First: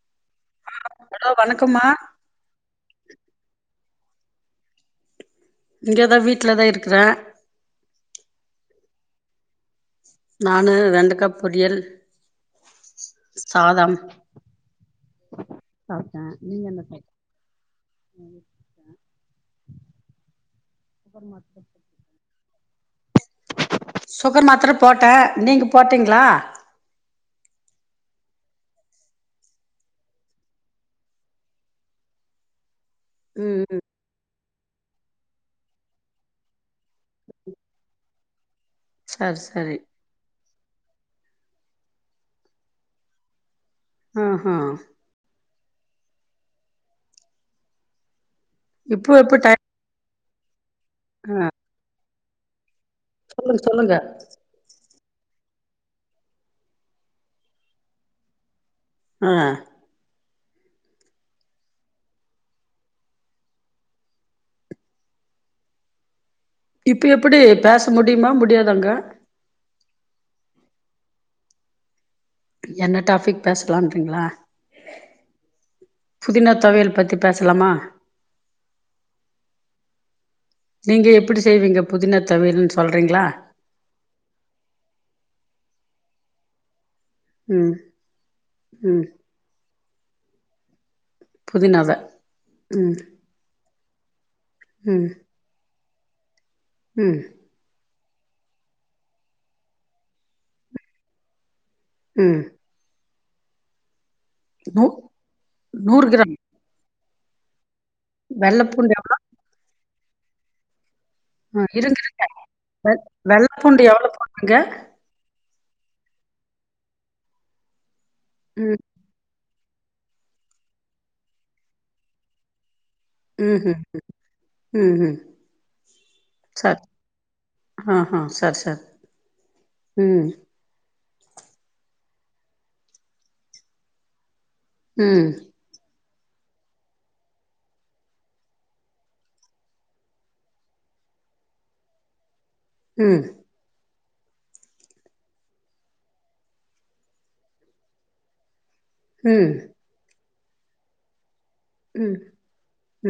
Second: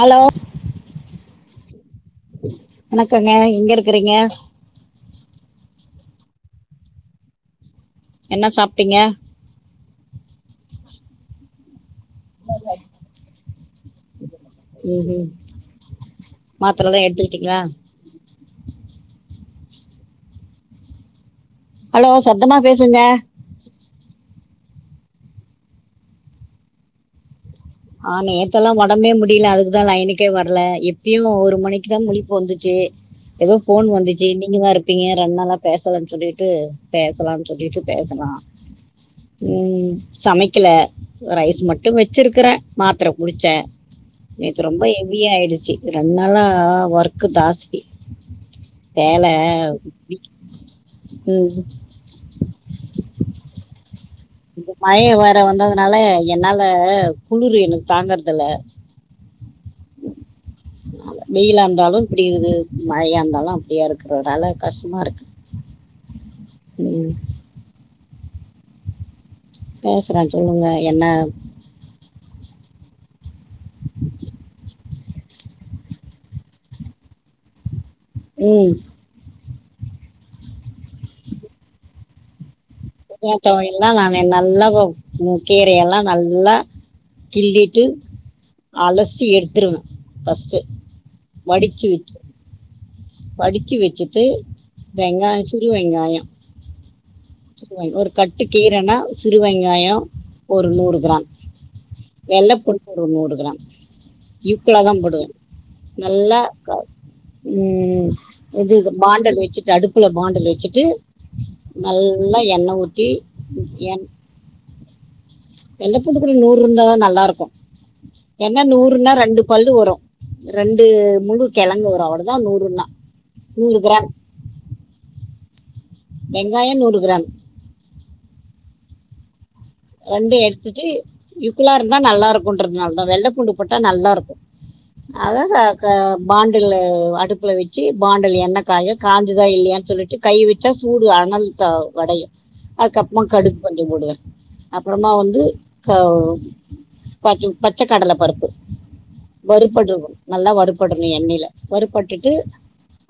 Hello hello hello வணக்கம்மா வணக்கங்க எங்க இருக்றீங்க இங்க தா வீட்ல தா இருக்ற என்ன சாப்டங்க நானு வெண்டக்கா பொடியல் [unintelligible] சாதம் ம் சாப்ட மாத்திரைலாம் எடுத்துக்கிட்டீங்களா அப்புற மட்டு ஹலோ சத்தமா பேசுங்க சுகர் மாத்திர போட்ட நீங்க போட்டங்ளா ஆ நேத்தெல்லா உடமே முடியல அதுக்குதா யனுக்கே வரல எப்யடியு ஒரு மணிக்குதா முழிப்பு ஒரு மணிக்கு தா வந்துச்சி ம் ஏதோ ம் போன் வந்து [unintelligible] நீங்கதா இருப்பீங்க ரெண்டு பேசலன்னு சொல்லிட்டு பேசலாம்னு சொல்லிட்டு பேசலா சரி சரி ம் சமைக்ல ரைஸ் மட்டு வச்சிருக்கற மாத்தர குடிச்ச ஆஹா நேத்து ரொம்ப ஹெவியா ஆயிடுச்சி ரெண்டு நாளா ஒர்க்க்கு தாஸ்தி இப்போ வேல எப்ப டைம் ஆ ம் சொல்லுங்க சொல்லுங்க இந்த மழை வேற வந்ததுனால என்னால குளிர் எ தாங்குறதுல ஆ [inaudible] வெயிலா இருந்தாலு இப்டி இருகு மழையா இருந்தாலு அப்டியா இருக்கு நல்ல கஷ்டமா இருக்கு இப்ப ம், எப்படி பேச முடியுமா முடியாதாங்க பேசுறே சொல்லுங்க என்ன என்ன டாபிக் பேசலாங்ரீங் ற புதினா தொவையல் பத்தி பேசலாமா ம் நீங்க எப்டி செய்வீங்க புதினா தொவையல் புதினாத்தொவையல் எல்லா நா நல்ல உ கீரை எல்லா நல்லா ம் கிள்ளிட்டு ம் அலசி எடுத்துருவே பஃஸ்ட்டு புதினாவ ம் படிக்கி வச்சிட்டு ம் வெங்காய சிறு வெங்காய ம் ச ஒரு கட்டு கீரைன்னா சிறு வெங்காய ஒரு நூறு கிராம் ம் வெள்ளைப்பூடு ஒரு நூறு கிராம் ஈக்வலா நூ தா போடுவே நூறு கிராம் நல்லா ம் வெள்ள இது பூண்டு எவ்ளோ? பாண்டல் வச்சுட்டு அடுப்புல பாண்டல் வச்சுட்டு ஆ இருங்க நல்லா எண்ணெய் வெ ஊற்றி வெள்ளை பூண்டு எவ்ளோ போண்ணுங்க வெள்ளைப்பூண்டுக்கு நூறு இருந்தா தா நல்லா இருக்கு என்ன ம். நூறுன்னா ரெண்டு பல்லு வரும் ரெண்டு முழு கிழங்கு வரும் அவளதா நூறுன்னா ம் நூறு கிராம் ம் வெங்காயம் நூறு கிராம் ஆஹ சர் சர் ரெண்டு எடுத்துட்டு ஈக்குளா இருந்தா நல்லா இருக்குன்றதுனால தா வெள்ளை பூண்டு போட்டா நல்லா இருக்கு ம். அவ சா பாண்டல் அடுப்புல வச்சு பாண்டல் என்னய காய காஞ்சதா இல்லையன்னு சொல்லிட்டு கைவிட்டா சூடு அனல் த அடையும் அதுக்கு ம். அப்புறமா கடுகு கொஞ்ச போடுவே அப்புறமா வந்து ப பச்சை கடலை பருப்பு ம். வறுப்படும் நல்லா வறுப்படணு எண்ணெயில ம். வறுப்பட்டுட்டு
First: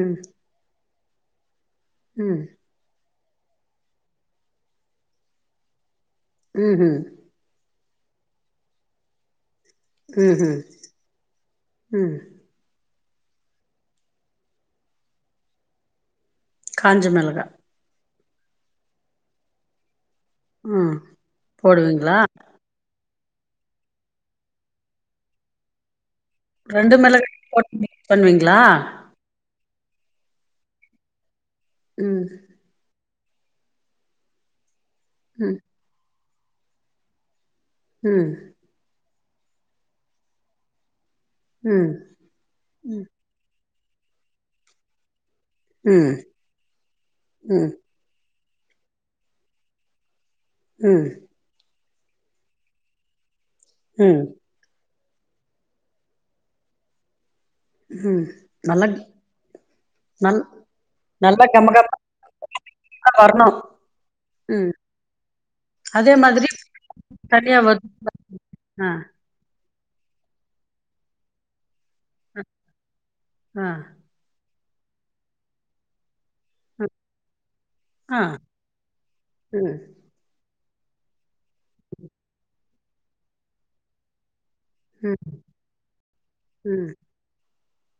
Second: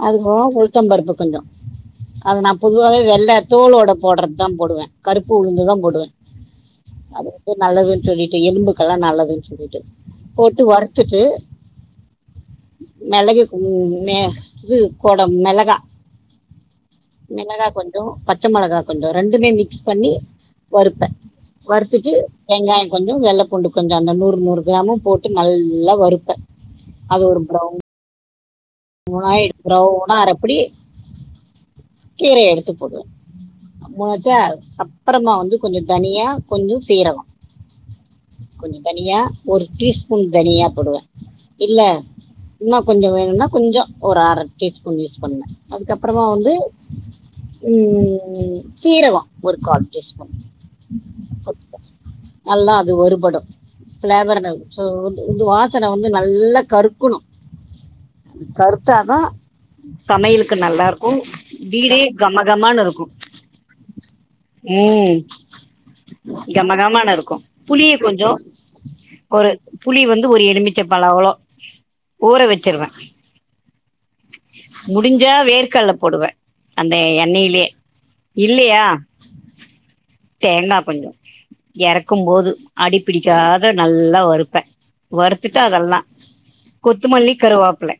ம். அதுவா உளுத்த பருப்பு கொஞ்ச அது ம். நா பொதுவாவே வெள்ளை தோளோட போடுறது தா போடுவே கருப்பு உளுந்து தா போடுவே ம் ம் அது வந்து நல்லதுன்னு சொல்லிட்டு எலும்புக்கெல்லா நல்லதுன்னு சொல்லிட்டு ம்ஹ்ம். போட்டு வருத்துட்டு ம். மிளகு இது கோட மிளகா காஞ்ச மிளகா. மிளகாய் கொஞ்ச பச்சை மிளகா கொஞ்ச ரெண்டுமே நல்ல மிக்ஸ் பண்ணி ம் வருத்துட்டு போடுவீங்களா? வெங்காய கொஞ்ச வெள்ளைப்பூண்டு கொஞ்ச அந்த நூறு நூறு கிராமும் போட்டு நல்லா வருப்பே ரெண்டு மிள போ [unintelligible] பண்ணுவீங்களா உணாய எடுக்கறோ உணா அரப்புடி ம். கீரைய எடுத்து போடுவே முணச்சா அப்புறமா வந்து ம். கொஞ்ச தனியா கொஞ்ச சீரகம் ம் கொஞ்ச தனியா ஒரு டீஸ்பூன் தனியா போடுவே இல்ல ம். இன்னும் கொஞ்ச ம். வேணும்னா கொஞ்ச ஒரு அரை டீஸ்பூன் யூஸ் பண்ணே ம். அதுக்கப்புறமா வந்து ம் ம் ம் ம் சீரகோ ஒரு கால் டீஸ்பூன் ம். நல்லா அது வருபடும் ம். ஃபிளேவர்னல் சோ வந்து வந்து வாசன வந்து நல்லா கறுக்கணு ம். நல்லா கருத்தா தா நல் சமையலுக்கு நல்லா இருக்கு நல்லா வீடே கமகமன்னு கமகமனு இருக்கும் வரணும். ம் அதே மாதிரி கமகமன்னு இருக்கும் தனியா வரும். புளிய கொஞ்சோ ஆ, ஒரு புளி வந்து ஒரு எலுமிச்சை பழ அவளோ ஆ, ஊற வச்சிருவே ஆ முடிஞ்சா வேர்கடல்ல போடுவே அந்த எண்ணெயிலயே ஆ, இல்லையா ம், தேங்காய் கொஞ்சோ எறக்கும் போது அடிபிடிக்காத நல்லா வருப்பே ம், வறுத்துட்டு அதெல்லா ம், கொத்துமல்லி கருவாப்பல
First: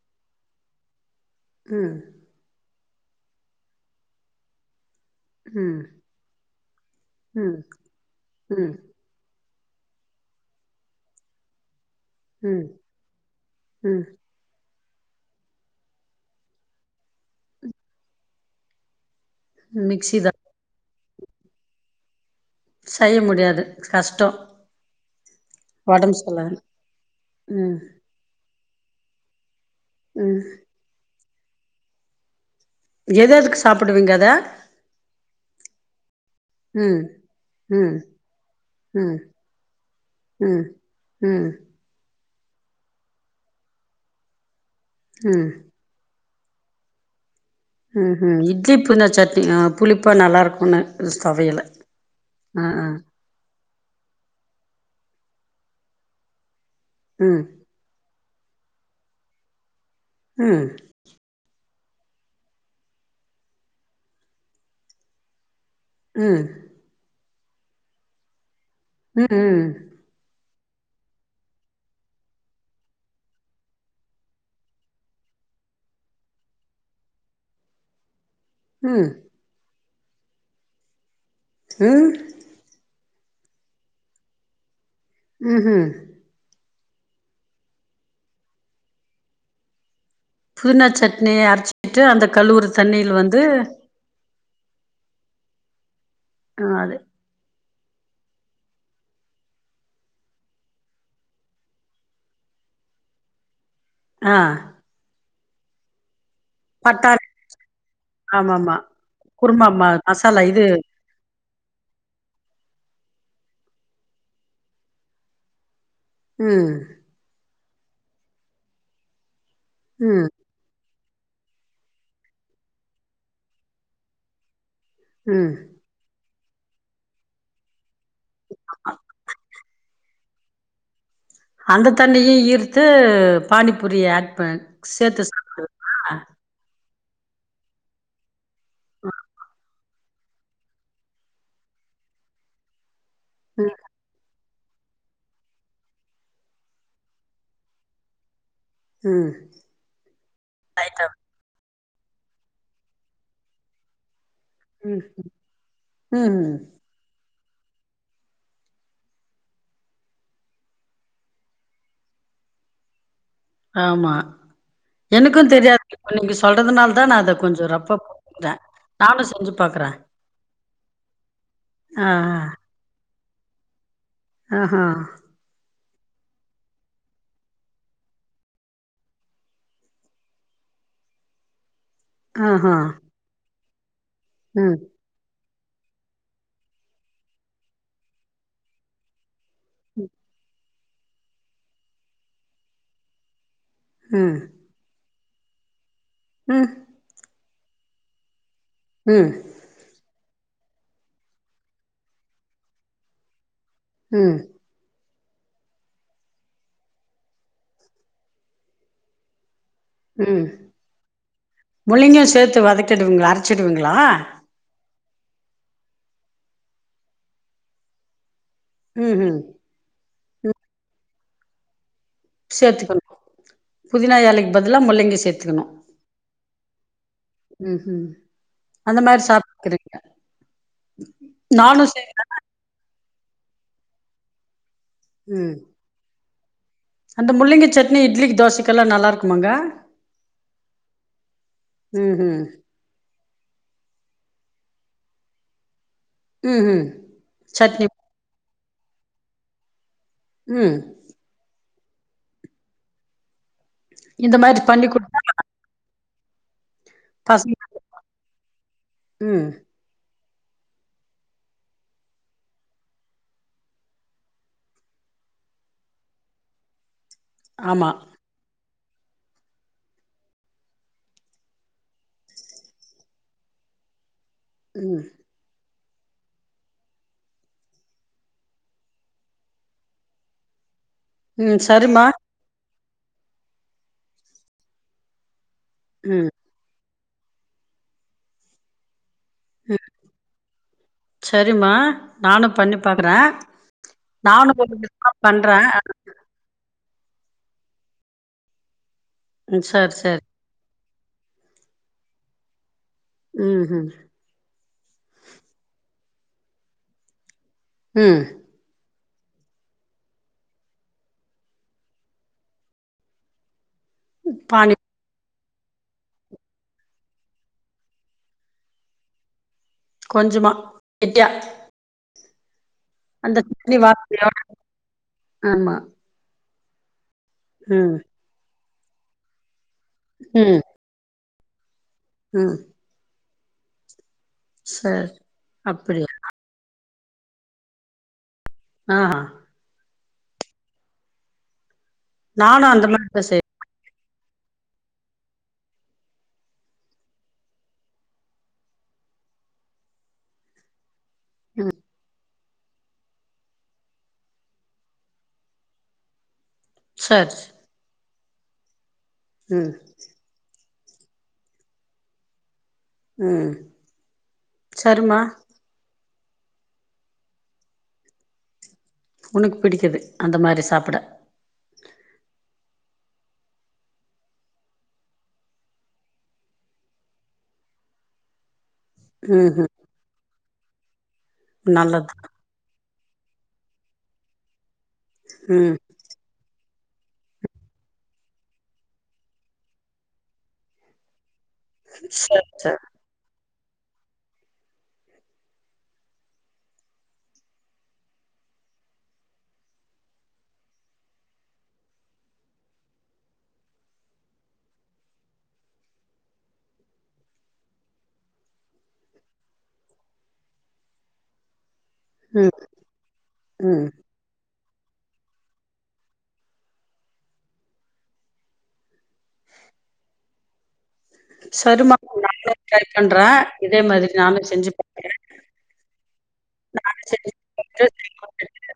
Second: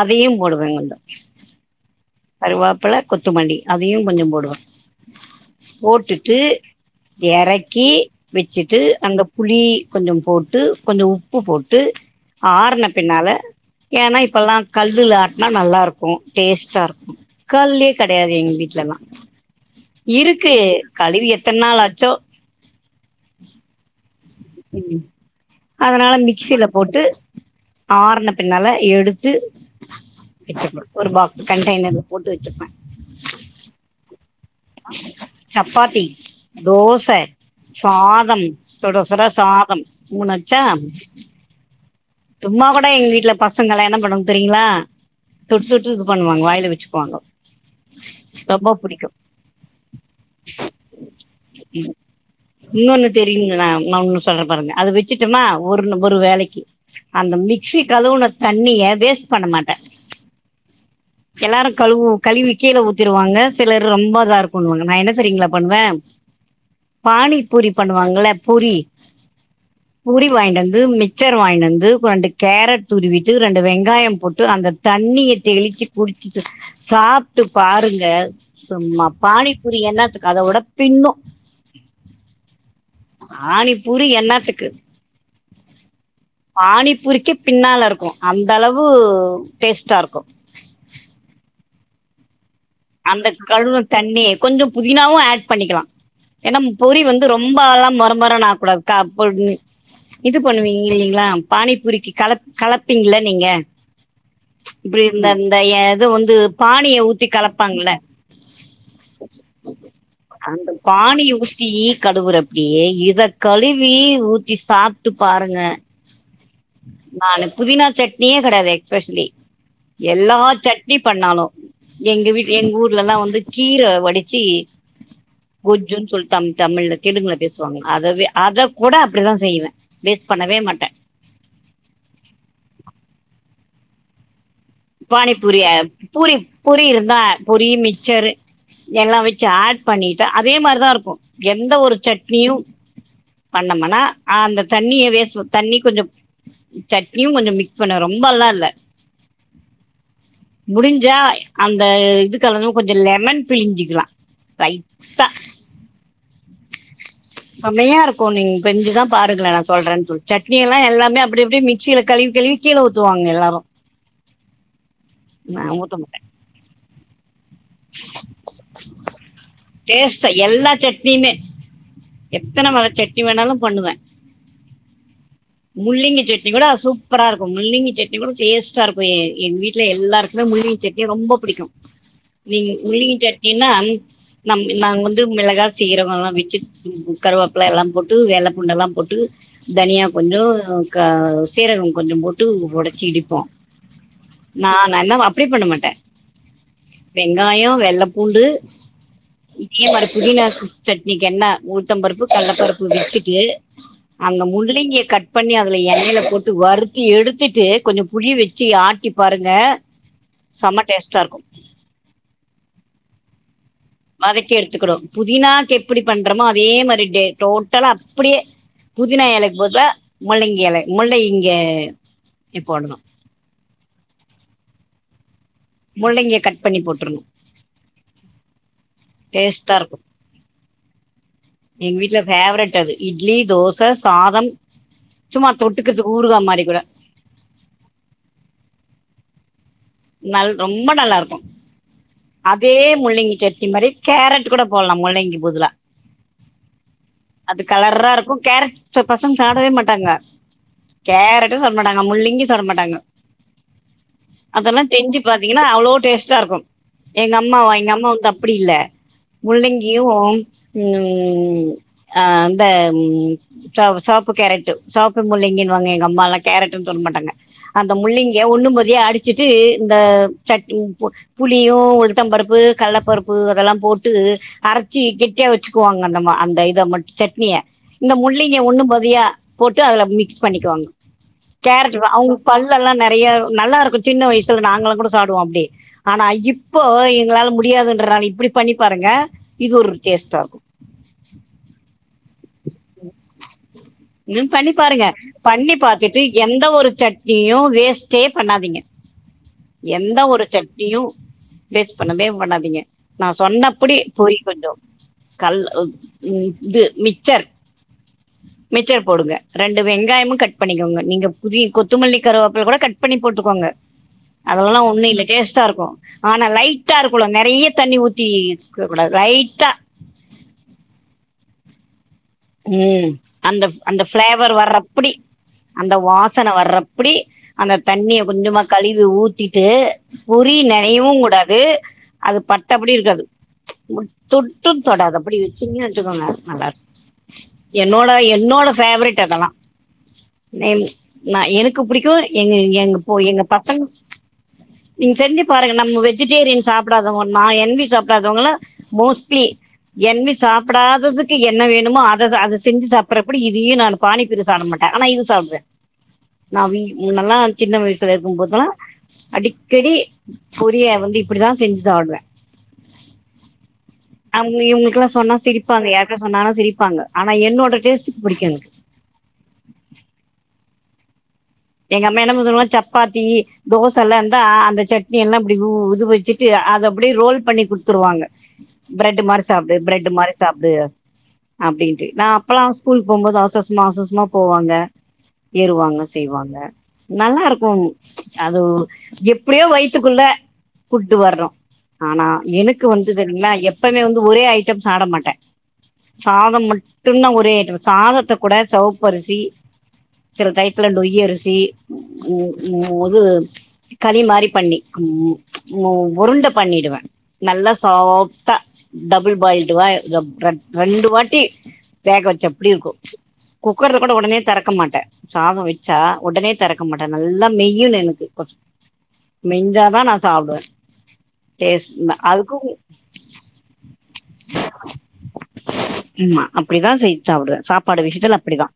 அதையு போடுவேங்கள ம் கருவாப்பல கொத்துமல்லி அதையு கொஞ்சோ போடுவே ம், போட்டுட்டு ம், எறக்கி ம், வச்சுட்டு அங்க புளி கொஞ்சோ போட்டு கொஞ்சோ உப்பு போட்டு ம், ஆறன பின்னால ம். ஏன்னா இப்பல்லா கல்லுல ஆட்டுனா நல்லா இருக்கு டேஸ்டா இருக்கும் கல்லே கெடையாது எங்க வீட்லல்லா மிக்ஸி தான். இருக்கு கழிவி எத்தனை நாள் ஆச்சோ செய்ய முடியாது கஷ்டோ ம் அதனால மிக்சியில போட்டு ம், ஆர்ன பின்னாலா எடுத்து ம். வச்சுப்பும் ஒரு பாக்ஸ் கண்டெய்னர்ல் போட்டு வச்சுப்பே எத எதுக்கு சாப்பிடுவீங்க அத சப்பாத்தி ம், தோச ம், சாதம் சுட ம், சுட சாதம் மூணாச்சா ம், ம், சும்மா கூட எங்க வீட்டுல பசங்க என்ன பண்ணு தெரியுங்களா ம். தொட்டு சூஸ் பண்ணுவாங்க வாய்ல இத வச்சுக்கு வாங்கோ ம் ம் இட்லி புதினா சட்னி புளிப்பாக நல்லாயிருக்கும்ன்னு தொவையல்லு ஆ ஆ தெரியுன்னு சொன்ன பாருங்க அதை வச்சுட்டன்னா ஒரு ஒரு வேலைக்கு அந்த ம், மி ச்சி கழுவுன தண்ணிய வேஸ்ட் பண்ண மாட்டே ம் எல்லாரு கழுவு கழவி கீழ ஊத்திர்வாங்க சிலர் ரொம்ப இதா இருக்குனுவாங்க நா என்ன தெரியுங்களா பண்ணுவே ம் பானிப் பூரி பண்ணுவாங்கல்ல பூரி ம் ம் பூரி வாங்கிண்டு வந்து மிக்சர் வாங்கின்னு வந்து ரெண்டு கேரட் துருவிட்டு ரெண்டு வெங்காயோ போட்டு அந்த தண்ணிய தெளிச்சு குடிச்சுட்டு சாப்ட்டு பாருங்க சும்மா ம் பானி பூரிய என்னாத்துக்கு அத விட பின்னூ ம் பானி பூரி என்னாத்துக்கு ம் ம் பானிப்பூரிக்கே பின்னால இருக்கு அந்த அளவு டேஸ்டாருக்கு புதினா சட்னிய அரச்சிட்டு அந்த கழுவுறுது அந்த கழுவுன தண்ணி கொஞ்ச புதினாவு ஆட் பண்ணிக்லா ஏன்னா ஆ அது பொரி வந் து ரொம்பல்லா மொற மொறனு ஆக கூடாது க ப் னு இது பண்ணுவிங்க இல்லிங்ளா பானிபூரிக்கு கல கலப்பிங்ள நீங்க ஆ இப்டி இந்த இந்த இது வந்து பானிய பட்டாணி ஊத்தி கலப் பாங்கள ஆமாமா குருமா மா மசாலா இது அந்த பானிய ஊத் தி கழுவுற அப்பியே இத கழுவி ஊத்தி சாப்ட்டு பாருங்க ம் நானு புதினா சட்னியே கெடையாது எஸ்பெஷலி ம் எல்லா சட் னி பண்ணாலு எங்க வீட் எங்க ஊர்லலா வந்து கீர வடிச்சு ம் கொஜ்ஜுன் சொல்லி தம் தமிழ்ல தெலுங்குல பேசுவாங்க அதவே அத கூட அப்டிதா செய்வே வேஸ்ட் பண்ணவே மாட்ட அந்த தண்ணியு இர்த்து பானிபூரிய ஆட் பண் பானிபூரிய பூரி பூரி இருந்தா பொரி மிக்சரு எல்லா வெச்சு ஆட் பண்ணிட்டு அதே மாரிதா இருக்கு எந்த ஒரு சட்னியு ம் பண்ணமனா அந்த தண்ணிய வேஸ் ப தண்ணி கொஞ்சொ சட்னியு கொஞ்ச மிக்ஸ் பண்வே ரொம்பெல்லா இல்ல ம் லைட்டா முடிஞ்சா அந்த இதுக்கலாம கொஞ்சொ லெமன் பிழிஞ்சிக்லா ம் ம் ம் ம் செமையா இருக்கு நீங்க செஞ்சுதா பாருங்களே நா சொல்றன் சொல்லி சட்னி எல்லா எல்லாமே அப்டி அப்டி மிக்சில கழுவி கழுவி கீழ ஊத்துவாங்க எல்லாரு ஆமா எனக்கு நா தெரியாது ஊத்த இப்ப மாட்டே நீங்க சொல்றதுனாலதா நா அத கொஞ்ச ரொம் டேஸ்ட்டா எல்லா சட்னியுமே ஆ எத்தன வக சட்னி வேணாலு பண்ணுவே அ ஹ முள்ளிங்கி சட்னி கூட சூப்பரா இருக்கு முள்ளிங்கி சட்னி கூட டேஸ்ட்டார்க்கு எ எங்க வீ்ட்ல எல்லாருக்குமே முள்ளிங்கி சட்னி ரொம்ப புடிக்கு நீங்க ஆஹா மிள்ளங் சட்னின்னா நம் ம் நாங்க வந்து மிளகா சீரக எல்லா வெச்சு கருவேப்பல எல்லா போட்டு வெள்ள பூண்டெலா போட்டு தனியா கொஞ்சொ க சீரகொ கொஞ்சொ போட்டு ஒடச்சி இடிப்போ ம் நா நல்ல அப்டி பண்ண மாட்ட ம் வெங்காய வெள்ளப்பூண்டு ம் இதே மாரி புதினா சட்னிக்கு என்ன உளுத்தம்பருப்பு கடல பருப்பு விட்டுட்டு ம் அந்த முள்ளிங்கிய கட் பண்ணி அதுல எண்ணெயில போட்டு வறுத்தி எடுத்திட்டு கொஞ்ச புளி வெச்சு ஆட்டி பாருங்க செம டேஸ்டா இருக்கு முள்ளங்கியு சேத்து வதக்கிடுவிங்ளா அரச்சிடுவிங்ளா வதக்கி எடுத்துக்கனு புதினாக்கு எப்டி பண்றோமோ அதே மாரி டே டோட்டலா அப்படியே ம் புதினா ம் எலைக்கு பதுல ம் முள்ளங்கி எல முள்ளங்கி சேத்துக்கணு புதினா எலைக்கு பதிலா முள்ளங்கி சேத்துக்கணு முள்ளங்கிய கட் பண்ணி போற்று ம் ம் அந்த மாரி டேஸ்ட்டா சாப்ட்டுக்கிறீங்க இருக்கு நானு எங்க வீட்ல செய்வே ஃபேவரட் அது இட்லி தோச சாதம் சும்மா ம் தொட்டுக்குரதுக்கு ஊருக்கா மாரி கூட அந்த முள்ளங்க சட்னி இட்லிக்கு தோசைக்குல்லா நல்லா இருக்குமாங்க நல் ரொம்ப நல்லா இருக்கு அத் ம் ம் அதே முள்ளங்கி சட்னி மாரி கேரட் கூட போட்லா முள்ளங்கி புதுலா ம் ம் அது சட்னி கலர்ரா இருக்கு கேரட் ச்ச பசங்க சாப்டவே மாட்டாங்க ம் கேரட்டு சாப்ட மாட்டாங்க முள்ளங்கி சாப்ட மாட்டாங்க இந்த மாரி அதெல்லா பண்ணி குடுத்தா செஞ்சு பாத்தீங்கன்னா அவ்ளோ டேஸ்ட்டா இருக்கு எங்க பசங்க அம்மாவா எங்க அம்மா வந்து அப்படி இல்ல ம் முள்ளங்கியு ம் அ அந்த ம் சவ் செவப்பு கேரட்டு செவப்பு முள்ளிங்கின்னுவாங்க எங்க அம்மாலா கேரட்டுன்னு சொல்ல மாட்டாங்க ஆமா அந்த முள்ளங்கிய ஒண்ணும்பாதியா அடிச்சுட்டு இந்த சட்டின் போட் புளியு உளுத்தம் பருப்பு கல்லப்பருப்பு அதெல்லா போட்டு அரச்சி ம் கெட்டியா வச் சுக்குவாங்க நம்ம அந்த இத மட்டு சட்னிய இந்த முள்ளங்கிய ஒண்ணும் பாதியா போட்டு அதுல மிக்ஸ் பண்ணிக்குவாங்க ம் சரிம்மா கேரட்டு அவுங்க பல்லெல்லா நெறையா நல்லா இருக்கு சின்ன வயசுல நாங்களா கூட சாப்டுவோ அப்டி ஆனா ம் இப்போ எங்களால முடியாதுன்றனால இப்படி பண்ணி பாருங்க இது ம் ஒரு டேஸ்ட்டா இருக்கு சரிம்மா நானு பண்ணி பாக்குறே ம் நானும் பண்ணி ஒரு பாருங்க விதமா பண்றேன். பண்ணி பாத்துட் டு எந்த ஒரு சட்னியு வேஸ்ட்டே பண்ணாதீங்க ம் சரி, எந்த சரி. ஒரு சட்னியு வேஸ்ட் பண்ணவே பண்ணாதீங்க நா‌ ம்ஹ்ம். சொன்னப்புடி பொறிக் கொஞ்சோ கல் உ ம் இது மிச்சர் ம் மிச்சர் போடுங்க ரெண்டு வெங்காயமு கட் பண்ணிக்கோங்க நீங்க புதி கொத்தமல்லி கருவப்பல கூட கட் பண்ணி போட்டுக்கோங்க பானி அதல்லா ஒன்னு இல்ல டேஸ்ட்டா இருக்கு ஆனா லைட்டா இருக்கலு நறைய தண்ணி ஊத்திஇருக்க கூடாது லைட்டா கொஞ்சமா கெட்டியா ம் அந்த சட்னி அந்த வாசனையோட. ஃபிளேவர் வர்றப்பிடி ஆமா. அந்த வா சன வர்றப்பிடி அந்த ம். தண்ணிய கொஞ்சமா கழுவி ஊத்திட்டு புரி ம். ந னைவு கூடாது அது ம். பட்டபடி இருக்காது தொட்டு சரி. தொடாதபடி வச்சிங்கனு அப்படியா? வச்சக்கோங்க நல்லா இருக் என்னோட என்னோட ஆஹா. ஃபேவரெட் அதல்லா நென் நா எனக் கு புடிக்கு எங்க நானும் அந்த எங்க மாரி போ தான் எங்க செய்வேன். பசங்க நீங்க செஞ்சு பாருங்க நம்ம வெஜிடேரியன் சாப்படாதவங்கன் நா என் வி சாப்டாதவங்களா மோஸ்ட்லி என் வி சாப்டாததுக்கு என்ன வேணுமோ அ அததா அத செஞ்சு சாப்புறப்புடி இதையு நானு பானி பூரி சாப்ட மாட்ட ஆனா இது சாப்டுவ நா‌ வீ முன்னல்லா சரி. சின்ன வயசுல இருக்கும்போதல்லா ம். அடிக்கடி பொரிய வந்து இப்டிதா செஞ்சு சாப்டுவ ம் அவுங்க இவுங்கலுக்லா சரிம்மா. சொன்னா சிரிப்பாங்க யாருக்னா சொன்னாங்கனா சிரிப்பாங்க ஆனா என்னோட டேஸ்டுக்கு பிடிக்கு எனக்கு உனக்கு பிடிக்குது அந்த மாரி சாப்பட எங்க அம்மா என்னத்தெமா சுடுவாங் சப்பாத்தி தோசல்லா இருந்தா அந்த சட்னி எல்லா அப்டி உ இது வச்சுட்டு அத அப்டியே ரோல் பண்ணி குடுத்துருவாங்க பிரெட் மாரி ம்ஹ்ம். சாப்டு பிரெட் மாரி சாப்டு அப்டின்ட்டு நல்லது. நா அப்பலா ஸ்கூலுக்கு போம்போது அவசரவசமா அவசரவசமா போவாங்க ம். ஏறுவாங்க செய்வாங்க நல்லா இருக்கு அது எப்டியோ வயித்துக்குள்ள புட்டு வரணு ஆனா சரி, சரி. எனக்கு வந்து சரிங்களா எப்பவுமே வந்து ஒரே ஐட்டம் சாட மாட்ட சாதம் மட்டுந்தா ஒரே ஐட்டம் சாதத்த கூட செவப்பரிசி சில டயத்துல நொய் அரிசி உ உ ஒது கலி மாரி பண்ணி உ உருண்ட பண்ணிடுவே நல்லா சாஃப்டா டபுள் பாயில்டு வா ர ரெண்டு வாட்டி வேக வச்சா ம். அப்டி இருக்கு ம். குக்கர்ல கூட உடனே திறக்க மாட்டே சாதோ வச்சா உடனே தெறக்க மாட்டே நல்லா மெய்யனு எனக்கு கொஞ்ச மெஞ்சாதா நா சாப்டுவே டேஸ்ட் சரிமா நானு அதுக்கு ட்ரை பண்றே இதே மாரி நானு செஞ்சு பாக்குறே ம்மா அப்டிதா செய்து சாப்புடுவே சாப்பாடு விஷயத்துல அப்படிதா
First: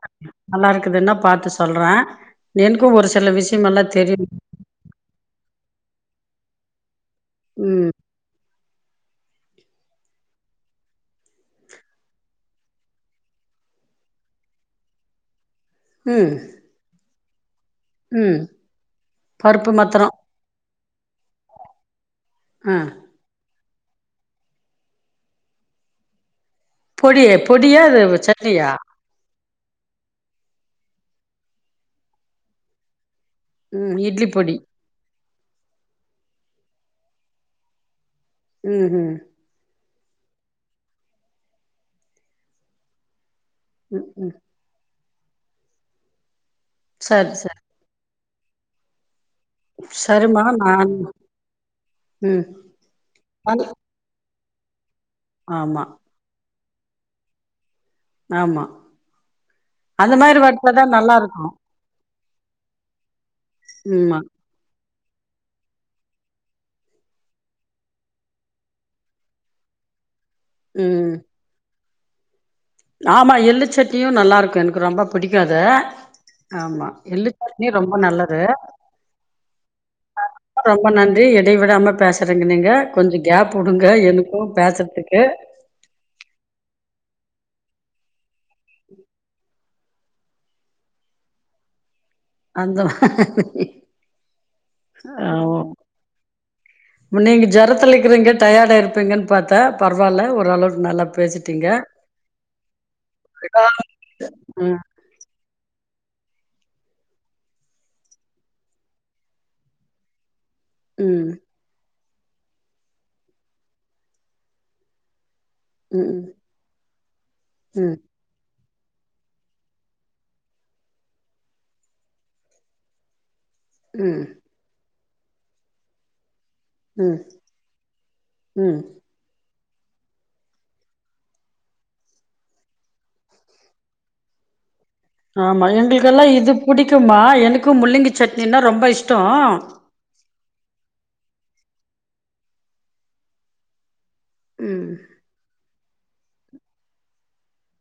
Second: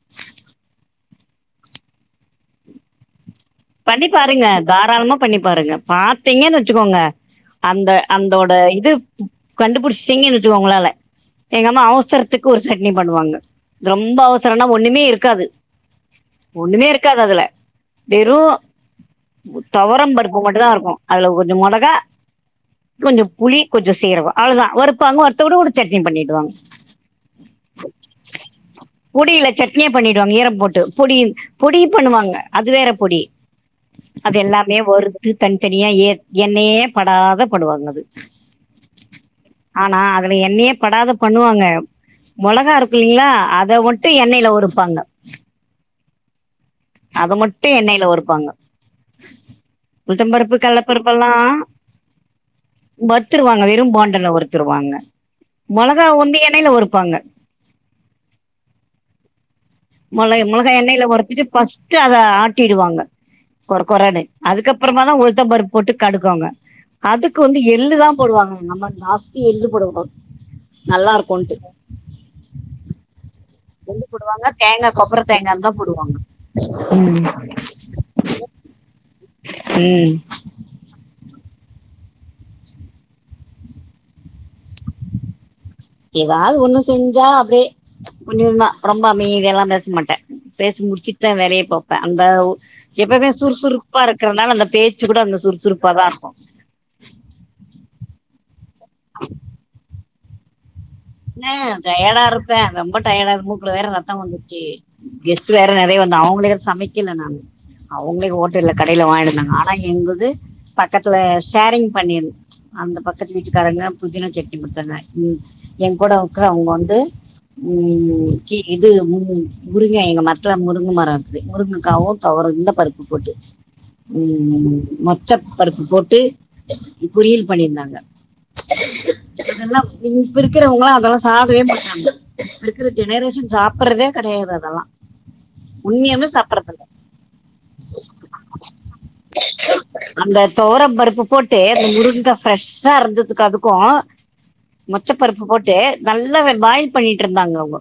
நல்லா இருக்குதுன்னா பாத்து சொல்றே எனக்கு ஒரு சில விஷ பண்ணி பாருங்க தாராளமா பண்ணி பாருங்க பாத்தீங்கன்னு வச்சுக்கோங்க அந்த ம் அந்தோட இது கண்டுபுடிச்சிடீங்கன்னு வச்சிகோ உங்களால எங்க அம்மா அவசரத்துக்கு ஒரு சட்னி பண்ணுவாங்க ரொம்ப அவசரன்னா ஒண்ணுமே இருக்காது ம் ஒண்ணுமே இருக்காது அதுல வெறு ம் பருப்பு மத்தரோ துவரம் பருப்பு மட்டுந்தா இருக்கோ அதுல கொஞ்ச மொளகா ஆ கொஞ்ச புளி கொஞ்ச சீரகோ அவ்ளதா வறுப்பாங்க வறுத்துகூட ஒரு சட்னி பண்ணிடுவாங்க பொடி பொடியா அது சட்னியா பொடி இல்ல சட்னியா பண்ணிடுவாங்க ஈரம் போட்டு பொடி பொடி பண்ணுவாங்க அது வேற பொடி ம் இட்லி அது பொடி எல்லாமே வறுத்து தனித்தனியா ஏ எண்ணையே படாத படுவாங்க அது ம் ம் ஆனா அதுல எண்ணையே படாத பண்ணுவாங்க மொளகா இருக்கு இல்லீங்களா அ த ம் மட்டு ம் எண்ணெயில வறுப்பாங்க சரி அத சரி மட்டு எண்ணெயில வறுப்பாங்க சரிம்மா உளுத்தம்பருப்பு நான் கள்ளப்பருப்பல்லா ம் வறுத்துருவாங்க அது வெறு பாண்டுல வறுத்துருவாங்க ஆமா மொளகாவ வந்து எண்ணெயில வருப்பாங்க ஆமா அந்த மாரி மொளய மொளகாய வச்சாதா எண்ணெயில நல்லா இருக்கு ஒரச்சிட்டு ஃபஸ்ட்டு அத ஆட்டிடுவாங்க கொர ம்மா கொரனு அதுக்கப்பறமா தா உளுத்தம்பருப் போட்டு கடுக்குவாங்க அதுக்கு வந்து எள்ளு தா போடுவாங்க எங்கம்மா ஜாஸ்தி எள்ளு போடுவாங்க நல்லா ம் இருக்கோன்ட்டு ஆமா எள் எள்ளு சட்னியு நல்லா போடுவாங்க இருக்கு எனக்கு தேங்கா ரொம்ப கொப்பர பிடிக்கு தேங்கா அது இருந்தா போடுவாங்க ஆமா ம் எள்ளு சட்னி ரொம்ப நல்லது ம் ரொம்ப நன்றி இடை விடாம பேசுறீங்க நீங்க கொஞ்ச கேப் உடுங்க எனக்கு பேசுறதுக்கு ஏவாது ஒன்னு செஞ்சா அப்டியே ஒன்னே ஒன்னா ரொம்ப அமைதியாலா பேச மாட்டே பேசி முடிச்சிட்டுதா வேலைய பாப் அந்த அந்த எப்பவுமே சுறுசுறுப்பா இருக்கறனால அந்த பேச்சு கூட அந்த ஆமா. சுறுசுறுப்பா தா இருக்கு நீங்க ஜொரத்துல இக்குறீங்க டயர்டா இருப்பீங்கன்னு பாத்தா பரவாயில்ல ஓரளவுக்கு நல்லா ஆ பேசிட்டீங்க. டயர்டா இருப்பே ரொம்ப டயர்டாருக்கு மூக்குல வேற ரத்த வந்துருச்சு ம், கெஸ்ட் வேற நெறைய வந்தா அவங்கள சமைக்கல நா அவுங்களே ஹோட்டல்ல கடைல வாங்கினு வந்தாங்க ஆனா எங்குது பக்கத்துல ம், ஷேரிங் பண்ணிரு அந்த பக்கத்து வீட்டுக்காரங்க புதினா கட்டு பத்திங்கானா ம் எ கூட ம், உக்க அவங்க வந்து ம் கி இது ம் முருங்கை எங்க மரத்ல முருங்க மர இருக்து முருங்கக்காவு தொவர இந்த பருப்பு போட்டு ம் மொச்சப்பருப்பு போட்டு ம், பொரியல் பண்ணியிருந்தாங்க ம். அதெல்லா இப்ப இருக்கிறவங்களா அதெல்லா சாப்டவே மாட்டாங்க இப்ப இருக்கிற ஜெனரேஷன் சாப்புடறதே கெடையாது அதெல்லா ஆமா எங்களுக்கெல்லா இது பிடிக்குமா எனக்கு முள்ளங்கி சட்னினா ரொம்ப இஷ்ட அந்த தொவர பருப்பு போட்டு அந்த முருங்கா ஃப்ரெஷ்ஷா இருந்ததுக்கு அதுக்கு ம் பச்சப்பருப்பு போட்டு நல்லா பாயில் பண்ணிட்டு இருந்தாங்க அவங்க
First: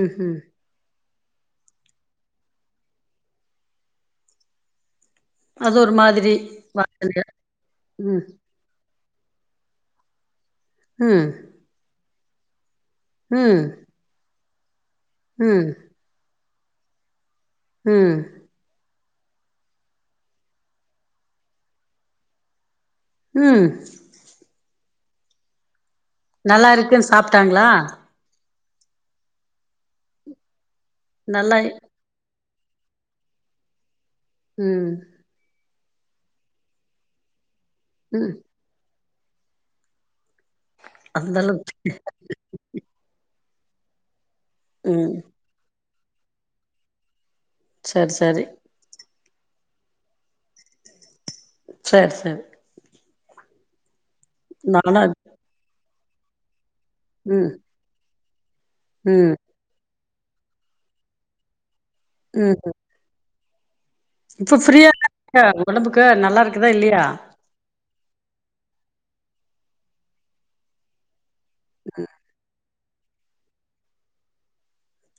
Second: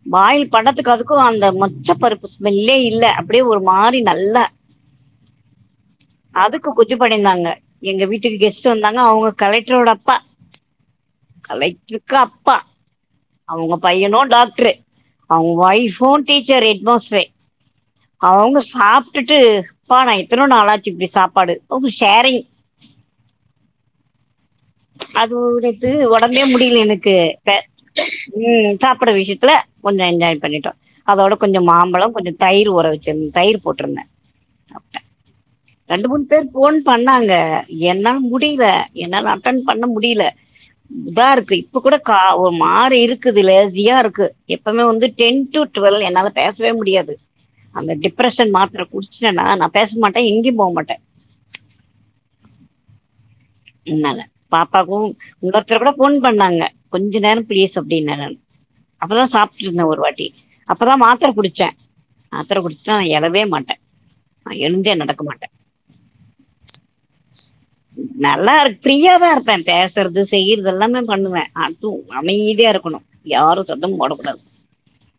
ம்ஹ்ம். பாயில் படத்துக்கு அதுக்கு அந்த மொச்ச பருப்பு ஸ்மெல்லே இல்ல அப்டியே ஒரு மாரி நல்ல அது ஒரு மாதிரி அதுக்கு கொச்சு வாசனையா. பண்ணிருந்தாங்க எங்க ம், வீட்டுக்கு கெஸ்ட் வந்தாங்க அவங்க கலெக்ரோட அப்பா ம் கலெக்ருக்கு அப்பா அவங்க ம், பையனு டாக்டரு அவங்க ம், வைஃபு டீச்சர் எட்மாஸ்ரே ம் அவங்க சாப்ட்டுட்டு பா நா எத்தனோ நாளாச்சு இப்டி சாப்பாடு உ ஷேரிங் ம் அது ஒரு இது ஒடம்பே நல்லா முடில இருக்குன்னு எனக்கு சாப்ட்டாங்களா ம் சாப்ற விஷயத்துல கொஞ்ச என்ஜாய் பண்ணிட்டோ அதோட நல்லா கொஞ்ச மாம்பழ கொஞ்ச தயிர் ஊற வச்சிருந்த தயிர் போட்டிருந்தே ம் ரெண்டு மூணு பேர் போன் பண்ணாங்க என்னால் ம் முடில என்னா டன் பண்ண முடியலா இதா அந்த இருக்கு இப்ப அளவுக்கு கூட கா ஒரு மாறி இருக்குது லேசியா இருக்கு எப்போமே வந்து ம் டென் டு ட்வெல் என்னால பேசவே முடியாது அந்த சரி சரி டிப்ரஷன் மாத்ர முடிச்டனா நா பேச மாட்டே எங்யு போ மாட்டே சேர் சேர் னால பாப்பாக்கு நானா இனோருத்தர் கூட போன் பண்ணாங்க கொஞ்ச நேர ம் ப்ளிஸ் அப்டின்னே நானு அப்பதா ம் சாப்ட்டுருந்தே ஒரு வாட்டி அப்பதா மாத்ர குடிச்சே மாத்ர ம் குடிச்சுட்டா நா எழவே மாட்டே நா இப்ப ஃப்ரீயா எழுந்தே நடக்க இருக்கா? மாட்டே ஒடம்புக்கு நல்லாருக்குதா இல்லையா நல்லா இருக்கு ஃப்ரீயாதா இருப்பே பேசுறது செய்யறது எல்லாமே பண்ணுவே அட்டு அமைதியா இருக்கணு யாரு சந்தம் போட கூடாது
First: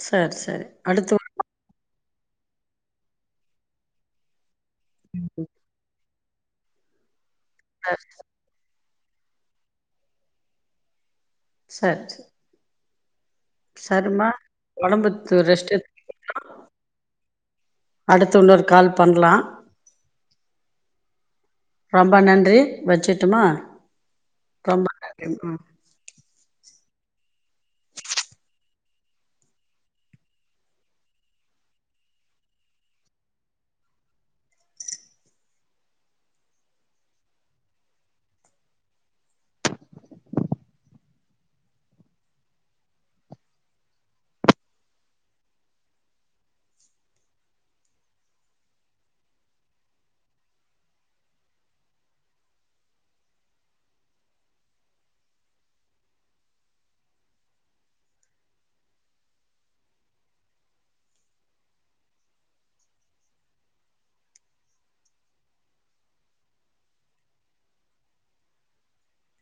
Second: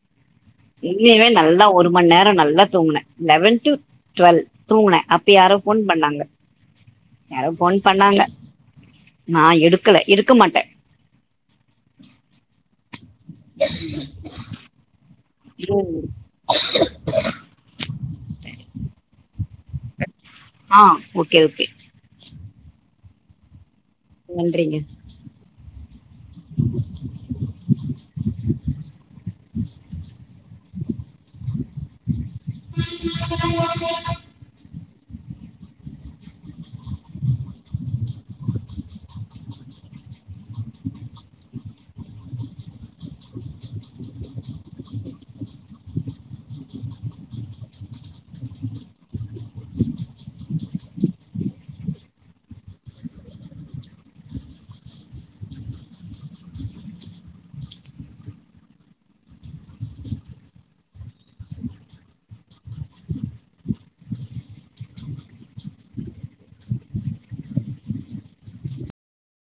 சரி சரி அடுத்து ஒரு நல்லா ஒரு மண் நேர நல்லா தூங்குனே லெவன் டு டுவெல் தூங்குனே அப்ப யாரோ போன் பண்ணாங்க யாரோ போன் பண்ணாங்க நா எடுக்கல எடுக்க மாட்டே சர் ச சருமா ஒடம்புத்தூர் ரெஸ்ட் ம். அடுத்து இன்னொரு கால் பன்லா ஆ ஓகே ஓகே ரொம்ப நன்றி வச்சுட்டுமா நன்றிங்க. ரொம்ப நன்றிமா